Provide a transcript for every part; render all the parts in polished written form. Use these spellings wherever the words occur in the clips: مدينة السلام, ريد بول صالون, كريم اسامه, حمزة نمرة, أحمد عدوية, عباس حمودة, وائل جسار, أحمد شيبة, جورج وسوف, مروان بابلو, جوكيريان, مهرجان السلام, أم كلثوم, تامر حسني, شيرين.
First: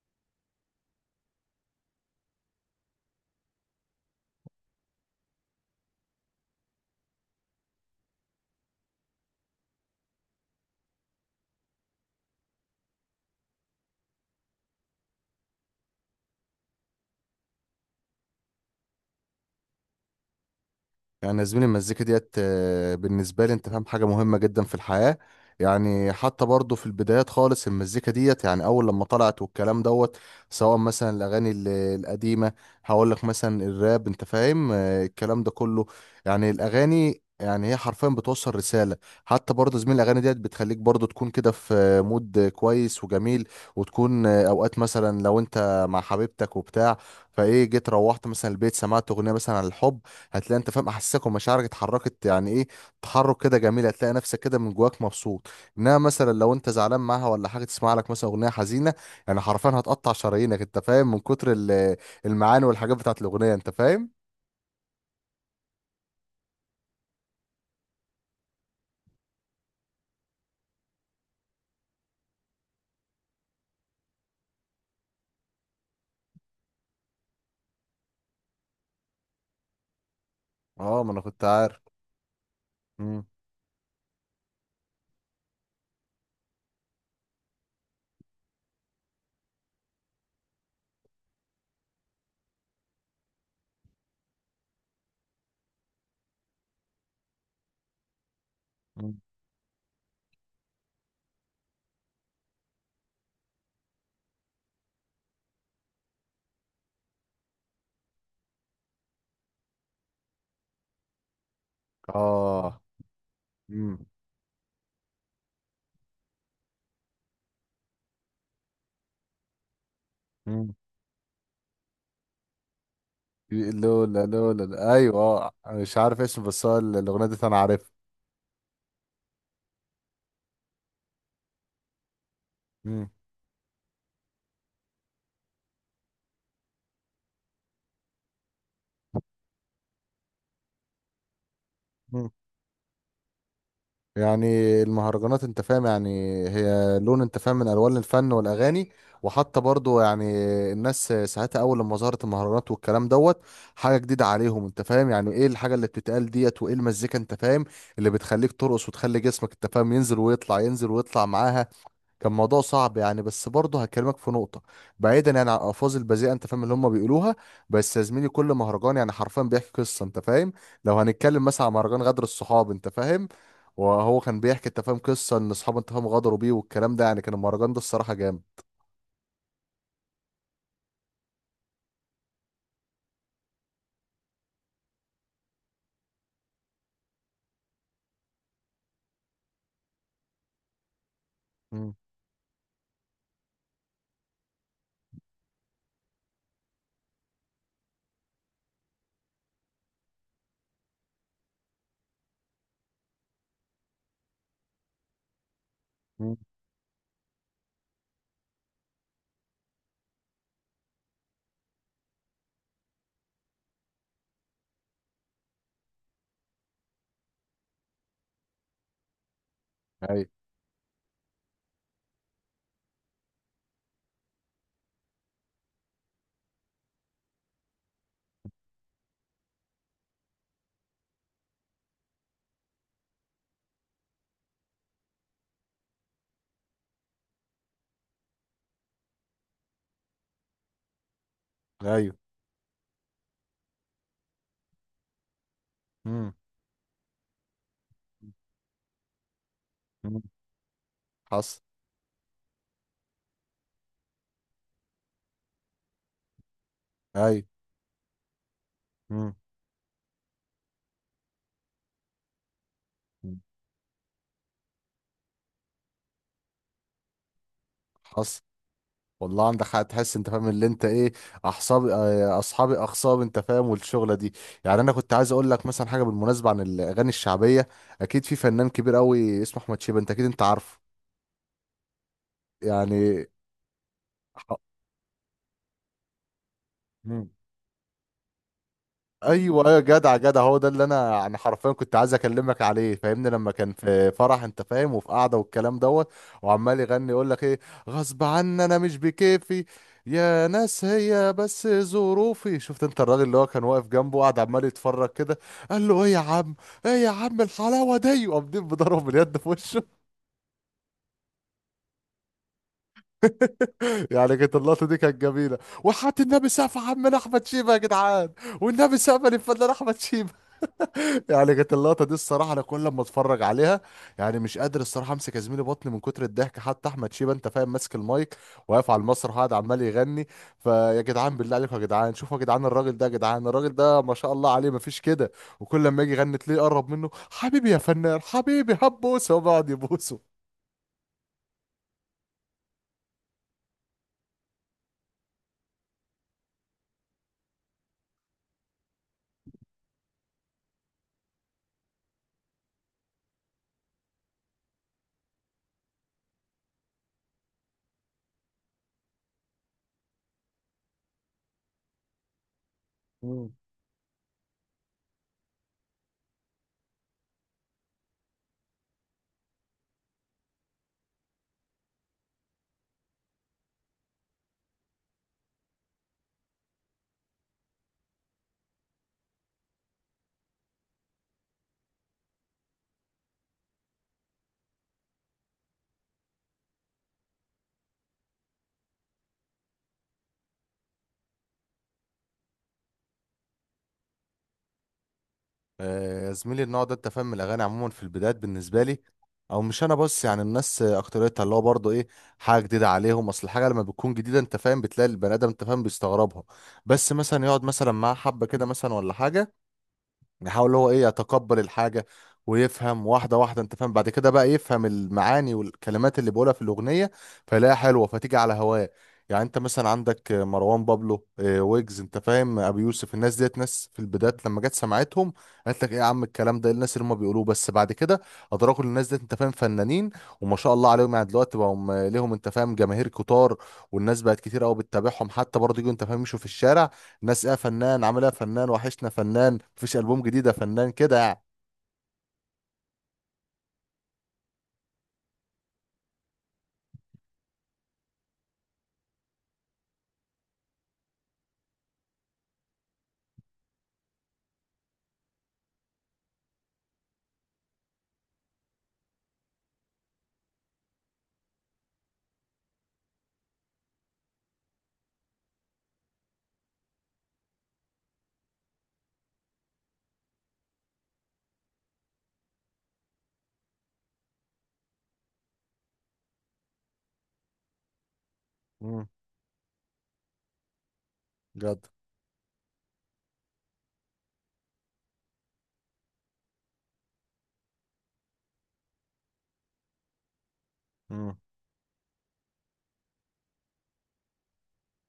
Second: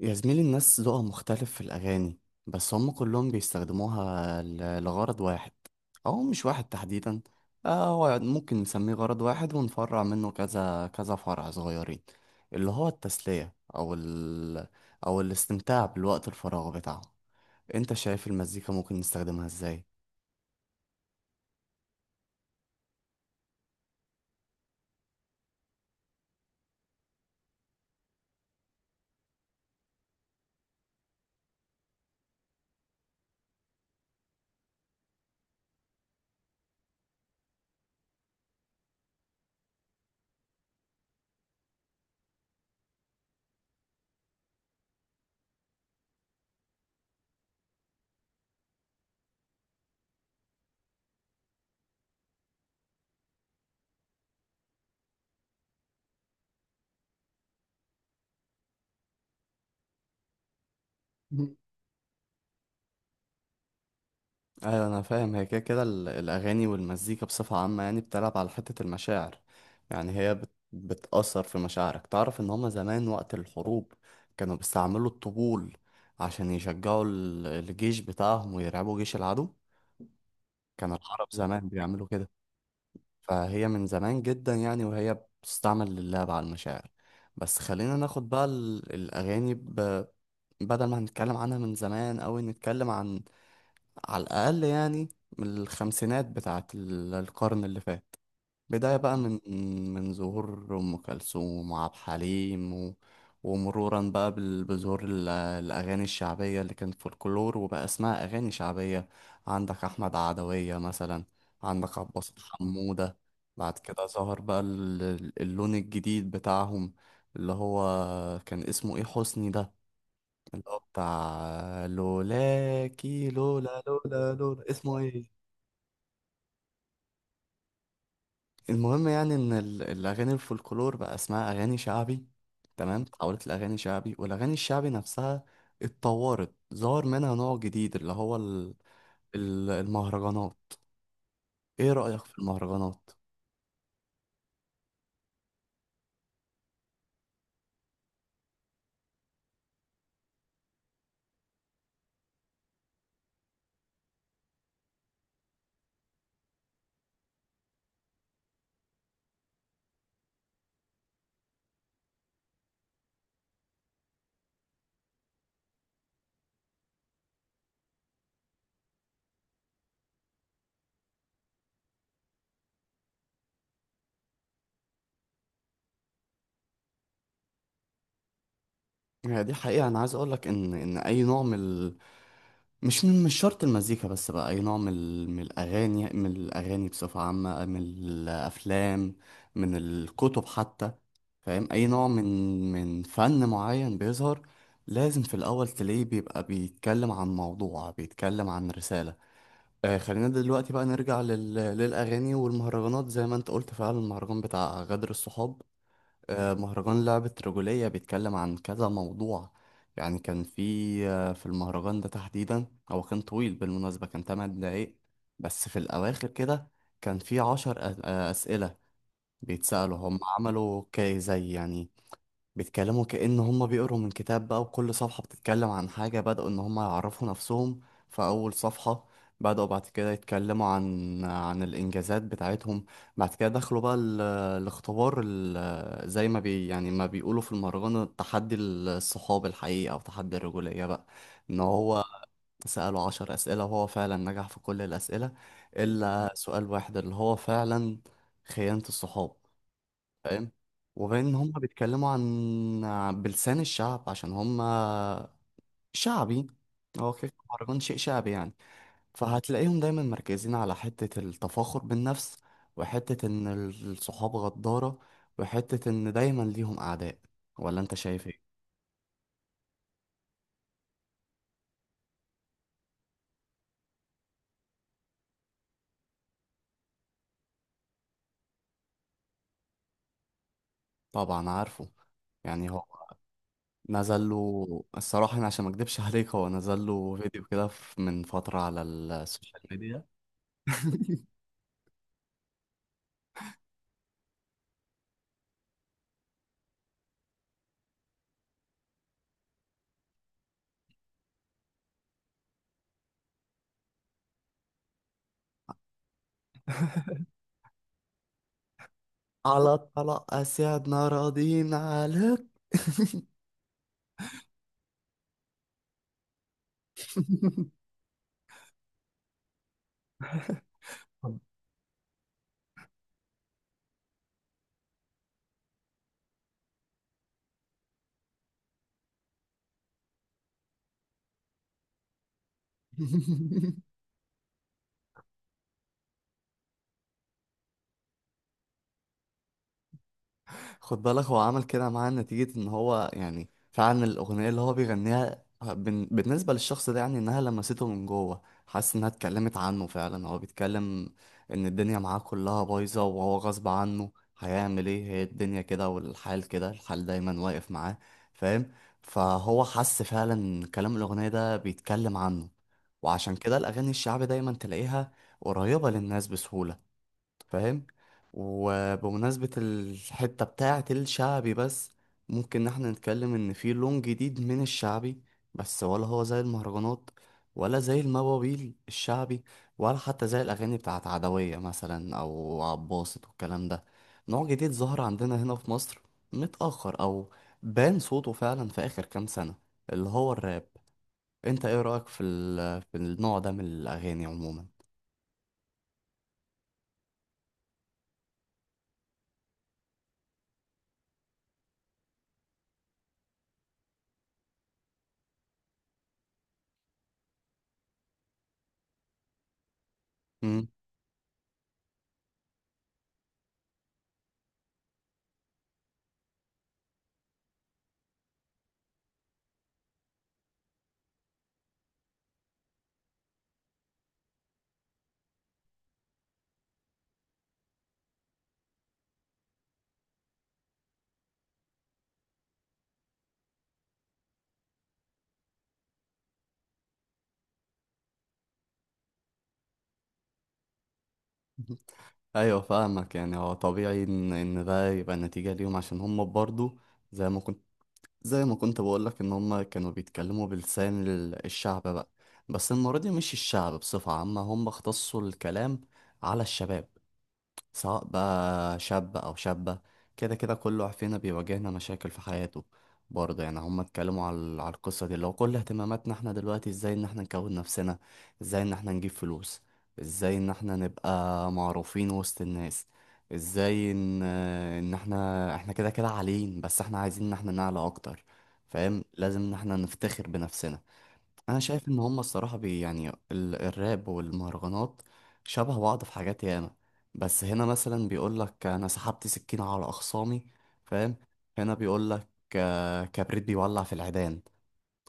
يا زميلي، الناس ذوقها مختلف في الأغاني. بس هم كلهم بيستخدموها لغرض واحد، أو مش واحد تحديدا. هو ممكن نسميه غرض واحد ونفرع منه كذا كذا فرع صغيرين، اللي هو التسلية أو الاستمتاع بالوقت الفراغ بتاعه. أنت شايف المزيكا ممكن نستخدمها إزاي؟ يعني يا زميلي المزيكا ديت بالنسبة لي انت فاهم حاجة مهمة جدا في الحياة. يعني حتى برضه في البدايات خالص المزيكا ديت يعني أول لما طلعت والكلام دوت، سواء مثلا الأغاني القديمة. هقول لك مثلا الراب انت فاهم، الكلام ده كله. يعني الأغاني يعني هي حرفيا بتوصل رسالة. حتى برضه زميل الأغاني ديت بتخليك برضه تكون كده في مود كويس وجميل. وتكون أوقات مثلا لو انت مع حبيبتك وبتاع، فايه جيت روحت مثلا البيت سمعت أغنية مثلا عن الحب. هتلاقي انت فاهم احساسك ومشاعرك اتحركت يعني ايه، تحرك كده جميل، هتلاقي نفسك كده من جواك مبسوط. انما مثلا لو انت زعلان معاها ولا حاجه تسمع لك مثلا اغنيه حزينه، يعني حرفيا هتقطع شرايينك انت فاهم من كتر المعاني والحاجات بتاعت الاغنيه انت فاهم. ايوه، انا فاهم. هي كده كده الاغاني والمزيكا بصفه عامه يعني بتلعب على حته المشاعر. يعني هي بتاثر في مشاعرك. تعرف ان هما زمان وقت الحروب كانوا بيستعملوا الطبول عشان يشجعوا الجيش بتاعهم ويرعبوا جيش العدو. كان اه، ما انا العرب كنت زمان عارف. بيعملوا كده. مم. فهي من زمان جدا يعني، وهي بتستعمل للعب على المشاعر. بس خلينا ناخد بقى الاغاني بدل ما هنتكلم عنها من زمان أوي، نتكلم عن على الأقل يعني من الخمسينات بتاعة القرن اللي فات. بداية بقى مم. من ظهور أم كلثوم وعبد الحليم ومرورا بقى بظهور الأغاني الشعبية اللي كانت فولكلور وبقى اسمها أغاني شعبية. عندك أحمد عدوية مثلا، عندك عباس اه. حمودة. بعد كده مم. ظهر بقى اللون الجديد بتاعهم، اللي هو كان اسمه إيه، حسني ده، اللي مم. هو بتاع لولاكي لولا لولا لولا لولا، لولا، اسمه ايوه، ايه. اه مش عارف اسمه، بس هو الاغنيه دي انا عارفها. المهم يعني ان الاغاني الفولكلور بقى اسمها اغاني شعبي، تمام، اتحولت لاغاني شعبي. والاغاني الشعبي نفسها اتطورت، ظهر منها نوع جديد اللي هو المهرجانات. ايه رأيك مم. في المهرجانات؟ يعني المهرجانات انت فاهم يعني هي لون انت فاهم من الوان الفن والاغاني. وحتى برضو يعني الناس ساعتها اول لما ظهرت المهرجانات والكلام دوت، حاجه جديده عليهم انت فاهم يعني ايه الحاجه اللي بتتقال ديت، وايه المزيكا انت فاهم اللي بتخليك ترقص وتخلي جسمك انت فاهم ينزل ويطلع، ينزل ويطلع معاها. كان موضوع صعب، يعني بس برضه هكلمك في نقطة، بعيدا يعني عن الألفاظ البذيئة أنت فاهم اللي هم بيقولوها. بس يا زميلي كل مهرجان يعني حرفيا بيحكي قصة أنت فاهم. لو هنتكلم مثلا عن مهرجان غدر الصحاب أنت فاهم، وهو كان بيحكي أنت فاهم قصة إن أصحابه أنت فاهم غدروا بيه والكلام ده، يعني كان المهرجان ده الصراحة جامد. يعني دي حقيقة، انا عايز اقولك ان اي نوع من، مش من، مش شرط المزيكا بس بقى، أي نوع من من الأغاني، بصفة عامة، من الأفلام، من الكتب حتى. فاهم، أي مم. نوع من فن معين بيظهر لازم في الأول تلاقيه بيبقى بيتكلم عن موضوع، بيتكلم عن رسالة. خلينا دلوقتي بقى نرجع للأغاني والمهرجانات. زي ما أنت قلت فعلا، المهرجان بتاع غدر الصحاب، مم. مهرجان لعبة رجولية بيتكلم عن كذا موضوع. يعني كان في في المهرجان ده تحديدا، هو كان طويل بالمناسبة، كان تمن دقايق. بس في الأواخر كده كان في عشر أسئلة بيتسألوا، هم ايوه. عملوا كي زي يعني بيتكلموا كأن هم بيقروا من كتاب بقى، وكل صفحة بتتكلم عن حاجة. بدأوا إن هم يعرفوا نفسهم في أول صفحة، بدأوا بعد كده يتكلموا عن الإنجازات بتاعتهم، بعد كده دخلوا بقى الاختبار، زي ما يعني ما بيقولوا في المهرجان تحدي الصحاب الحقيقي أو تحدي الرجولية بقى. إن هو أيوه. سأله عشر أسئلة، وهو فعلا نجح في كل الأسئلة إلا مم. سؤال واحد اللي هو فعلا خيانة الصحاب. مم. فاهم؟ وغير ان هم حصل. بيتكلموا عن بلسان الشعب عشان هم شعبي. هو كده كده أيوه. مهرجان شيء شعبي يعني. مم. فهتلاقيهم دايما مركزين على حتة التفاخر بالنفس، وحتة مم. ان الصحاب غدارة، وحتة ان دايما ليهم اعداء. ولا انت شايف ايه؟ حصل. والله عندك حق، تحس انت فاهم اللي انت ايه، احصابي اه، اصحابي، اخصاب انت فاهم، والشغله دي. يعني انا كنت عايز اقول لك مثلا حاجه بالمناسبه عن الاغاني الشعبيه، اكيد في فنان كبير قوي اسمه احمد شيبه، انت اكيد انت عارفه. طبعا عارفه. يعني هو يعني. نزل ح- له، الصراحة أنا عشان ما أكدبش عليك، هو نزل له مم. فيديو كده من فترة على السوشيال ايوه، ايوه، ميديا. جدع جدع، هو ده اللي انا حرفيا كنت عايز اكلمك عليه، فاهمني لما كان في فرح انت فاهم وفي قعده والكلام دوت، وعمال يغني يقول لك ايه، غصب عني انا مش بكيفي، يا ناس هي بس ظروفي. شفت انت الراجل اللي هو كان واقف جنبه، قاعد عمال يتفرج كده، قال له ايه يا عم؟ ايه يا عم الحلاوه دي؟ وقامدين بضرب باليد في على وشه. الطلاق أسعدنا راضين عليك. يعني كانت اللقطه دي كانت جميله، وحط النبي سقف عمنا احمد شيبه يا جدعان، والنبي سقف للفنان احمد شيبه. يعني كانت اللقطة دي الصراحة، أنا كل ما أتفرج عليها يعني مش قادر الصراحة أمسك يا زميلي بطني من كتر الضحك. حتى أحمد شيبة أنت فاهم ماسك المايك، واقف على المسرح، وقاعد عمال يغني. فيا جدعان، بالله عليكم يا جدعان، شوفوا يا جدعان الراجل ده يا جدعان، الراجل ده ما شاء الله عليه مفيش كده. وكل لما يجي يغني تلاقيه يقرب منه، حبيبي يا فنان حبيبي، هبوس، هو بيقعد يبوسه. خد بالك، هو عمل كده معاه نتيجة ان هو يعني فعلا الأغنية اللي هو بيغنيها بالنسبة للشخص ده يعني انها لمسته من جوه، حاسس انها اتكلمت عنه فعلا. هو بيتكلم ان الدنيا معاه كلها بايظة وهو غصب عنه هيعمل ايه، هي الدنيا كده والحال كده، الحال دايما واقف معاه. فاهم؟ فهو حس فعلا إن كلام الأغنية ده بيتكلم عنه. وعشان كده الأغاني الشعبي دايما تلاقيها قريبة للناس بسهولة. فاهم؟ وبمناسبة الحتة بتاعة الشعبي بس، ممكن إن احنا نتكلم ان في لون جديد من الشعبي، بس ولا هو زي المهرجانات، ولا زي المواويل الشعبي، ولا حتى زي الاغاني بتاعة عدوية مثلا او عباسط والكلام ده. نوع جديد ظهر عندنا هنا في مصر متأخر، او بان صوته فعلا في اخر كام سنة، اللي هو الراب. انت ايه رأيك في في النوع ده من الاغاني عموما؟ يا زميلي النوع ده انت فاهم الاغاني عموما في البدايات بالنسبه لي، او مش انا بس يعني الناس، اكتريتها اللي هو برضه ايه، حاجه جديده عليهم. اصل الحاجه لما بتكون جديده انت فاهم بتلاقي البني ادم انت فاهم بيستغربها، بس مثلا يقعد مثلا معاه حبه كده مثلا ولا حاجه، مم. يحاول هو ايه يتقبل الحاجة، ويفهم واحدة واحدة انت فاهم، بعد كده بقى يفهم المعاني والكلمات اللي بيقولها في الأغنية، فيلاقيها حلوة، فتيجي على هواه. يعني انت مثلا عندك مروان بابلو، ويجز انت فاهم، ابي يوسف، الناس ديت ناس في البدايات لما جت سمعتهم، قالت لك ايه يا عم الكلام ده؟ إيه الناس اللي هم بيقولوه؟ بس بعد كده ادركوا إن الناس ديت انت فاهم فنانين، وما شاء الله عليهم، يعني دلوقتي بقوا ليهم انت فاهم جماهير كتار، والناس بقت كتير قوي بتتابعهم، حتى برضه يجوا انت فاهم يمشوا في الشارع، ناس ايه يا فنان، عامل ايه يا فنان، وحشنا فنان، مفيش البوم جديد يا فنان، كده يعني. ايوه، فاهمك. يعني هو طبيعي ان ده يبقى نتيجة ليهم عشان هم برضو، زي ما كنت زي ما كنت بقولك ان هم كانوا بيتكلموا بلسان الشعب بقى. بس المرة دي مش الشعب بصفة عامة، هم اختصوا الكلام على الشباب، سواء بقى شاب أو شابة. كده كده كل واحد فينا بيواجهنا مشاكل في حياته. برضه يعني هما اتكلموا على القصة دي اللي هو كل اهتماماتنا احنا دلوقتي، ازاي ان احنا نكون نفسنا، ازاي ان احنا نجيب فلوس، ازاي ان احنا نبقى معروفين وسط الناس، ازاي ان احنا كده كده عاليين، بس احنا عايزين ان احنا نعلى اكتر. فاهم؟ امم. لازم ان احنا نفتخر بنفسنا. انا جد. شايف ان هما الصراحه يعني الراب والمهرجانات شبه بعض في حاجات ياما. بس هنا مثلا بيقولك انا سحبت سكينه على اخصامي. فاهم؟ امم. هنا بيقولك كبريت بيولع في العيدان.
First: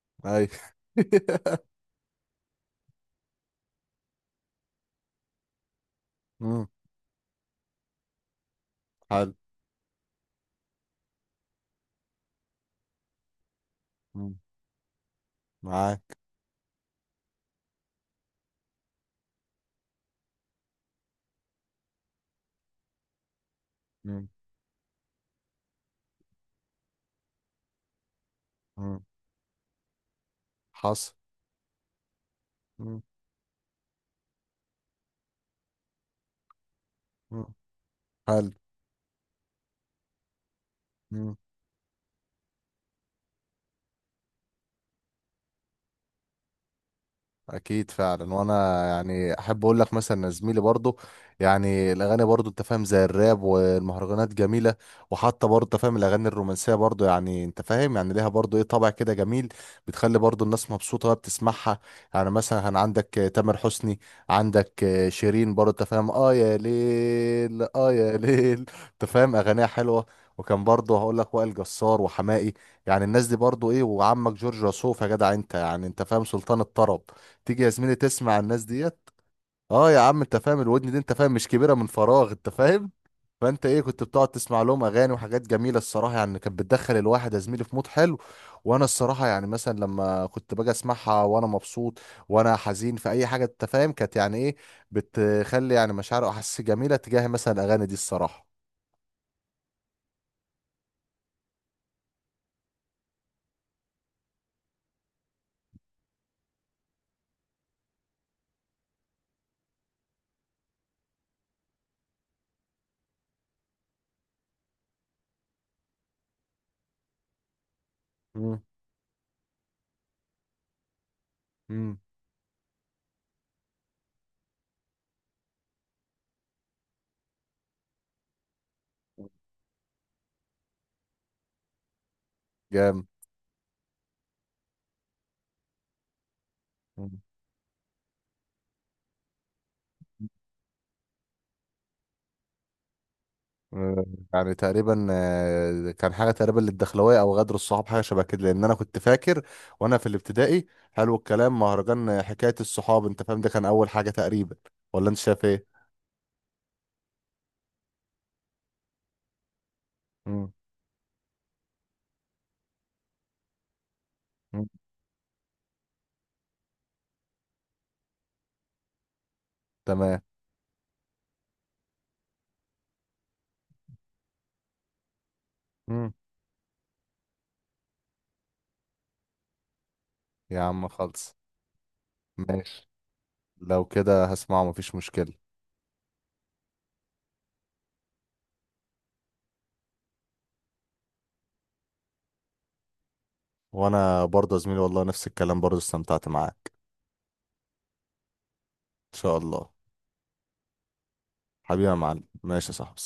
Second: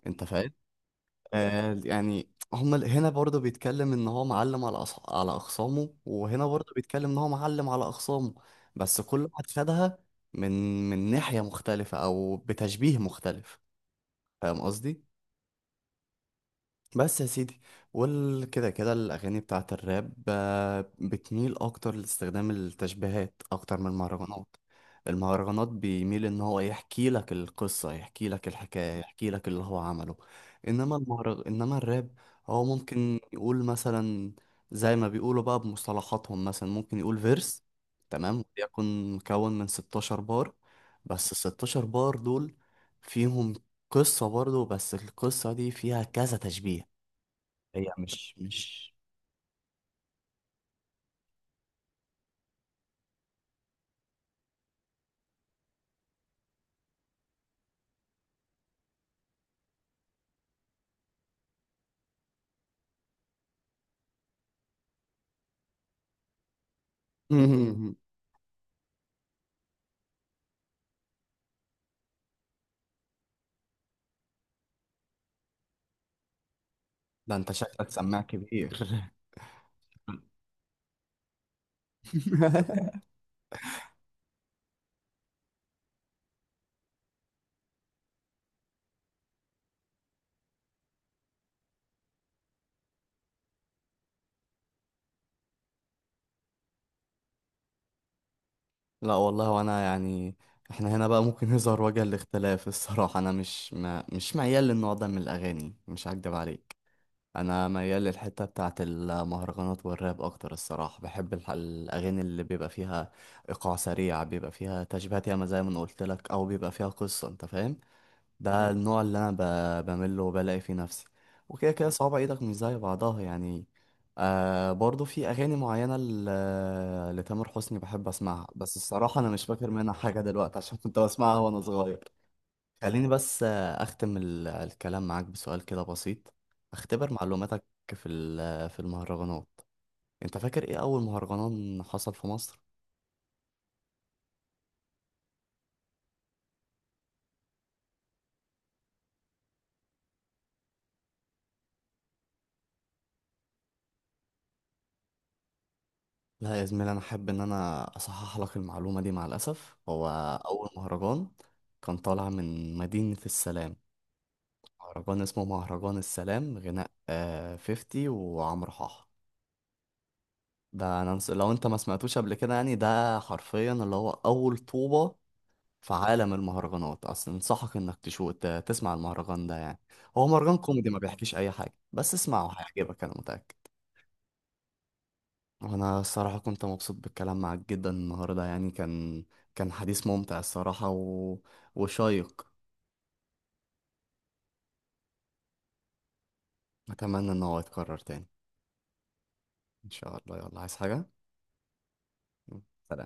انت اي. فاهم؟ يعني هما هنا برضه بيتكلم ان هو معلم على اخصامه، وهنا امم. برضه بيتكلم ان هو معلم على اخصامه. بس كل حلو. واحد خدها من من ناحيه مختلفه او بتشبيه مختلف. امم. فاهم قصدي؟ معاك. بس يا سيدي، كده كده الأغاني بتاعة الراب بتميل أكتر لاستخدام التشبيهات أكتر من امم. المهرجانات. المهرجانات بيميل إن هو يحكي لك القصة، يحكي لك الحكاية، امم. يحكي لك اللي هو عمله. حصل. إنما الراب هو امم. ممكن يقول مثلا زي ما بيقولوا بقى بمصطلحاتهم، مثلا ممكن يقول امم. فيرس، تمام، حلو. يكون مكون من 16 بار، بس ال 16 بار دول فيهم قصة برضو، بس القصة دي فيها كذا تشبيه. اكيد هي مش فعلا، وانا مش يعني احب اقول لك مثلا إن زميلي برضو يعني الاغاني برضو انت فاهم زي الراب والمهرجانات جميله، وحتى برضو انت فاهم الاغاني الرومانسيه برضو يعني انت فاهم يعني ليها برضو ايه، طابع كده جميل، بتخلي برضو الناس مبسوطه وهي بتسمعها. يعني مثلا كان عندك تامر حسني، عندك شيرين برضو انت فاهم، اه يا ليل اه يا ليل، انت فاهم اغانيها حلوه. وكان برضه هقول لك وائل جسار وحماقي، يعني الناس دي برضه ايه، وعمك جورج وسوف يا جدع انت، يعني انت فاهم سلطان الطرب. ده انت تيجي يا شكلك زميلي سماع تسمع الناس كبير. ديت، اه يا عم انت فاهم، الودن دي انت فاهم مش كبيره من فراغ انت فاهم. فانت ايه كنت بتقعد تسمع لهم اغاني وحاجات جميله الصراحه، يعني كانت بتدخل الواحد يا زميلي في مود حلو. وانا الصراحه يعني مثلا لما كنت باجي اسمعها وانا مبسوط، وانا حزين في اي حاجه انت فاهم، كانت يعني ايه، بتخلي يعني مشاعر واحاسيس جميله تجاه مثلا الاغاني دي الصراحه. لا والله، وانا يعني احنا هنا بقى ممكن يظهر وجه الاختلاف الصراحة. انا مش ما مش ميال للنوع ده من الاغاني، مش هكدب عليك. انا ميال للحتة بتاعة المهرجانات والراب اكتر الصراحة. بحب الاغاني اللي بيبقى فيها ايقاع سريع، بيبقى فيها تشبيهات ياما زي ما انا قلت لك، او بيبقى فيها قصة. انت فاهم؟ امم. ده النوع اللي انا بمل وبلاقي فيه نفسي. وكده كده امم. صوابع ايدك مش زي بعضها يعني. برضو في اغاني معينه لتامر حسني بحب اسمعها، بس الصراحه انا مش فاكر منها حاجه دلوقتي عشان كنت بسمعها وانا صغير. جامد. خليني بس اختم الكلام معاك بسؤال كده بسيط، اختبر مم. معلوماتك في في المهرجانات. انت فاكر ايه اول مهرجان حصل في مصر؟ آه، يعني تقريبا كان حاجه تقريبا للدخلويه او غدر الصحاب، حاجه شبه كده، لان انا كنت فاكر وانا في الابتدائي. حلو الكلام، مهرجان حكايه الصحاب انت فاهم، ده كان اول حاجه تقريبا، ولا انت شايف ايه؟ لا يا زميلي، انا حابب ان انا اصحح لك المعلومه دي مع الاسف. هو مم. اول مهرجان كان طالع من مدينه السلام، مم. مهرجان اسمه مهرجان السلام غناء 50 وعمرو حاح. تمام. لو انت ما سمعتوش قبل كده يعني، ده حرفيا اللي هو اول طوبه في مم. عالم المهرجانات اصلا. انصحك انك تشوف تسمع المهرجان ده يعني. هو مهرجان يا عم كوميدي ما بيحكيش خلص، اي حاجه، بس اسمعه ماشي، هيعجبك انا متاكد. لو كده هسمعه مفيش مشكله. وانا الصراحة كنت مبسوط بالكلام معاك جدا النهاردة يعني، كان حديث ممتع الصراحة وشيق. وانا برضه يا زميلي والله نفس الكلام، برضه استمتعت معاك. اتمنى ان هو يتكرر تاني. ان شاء الله. ان شاء الله، يلا عايز حاجة؟ حبيبي يا معلم، ماشي يا سلام. صاحبي.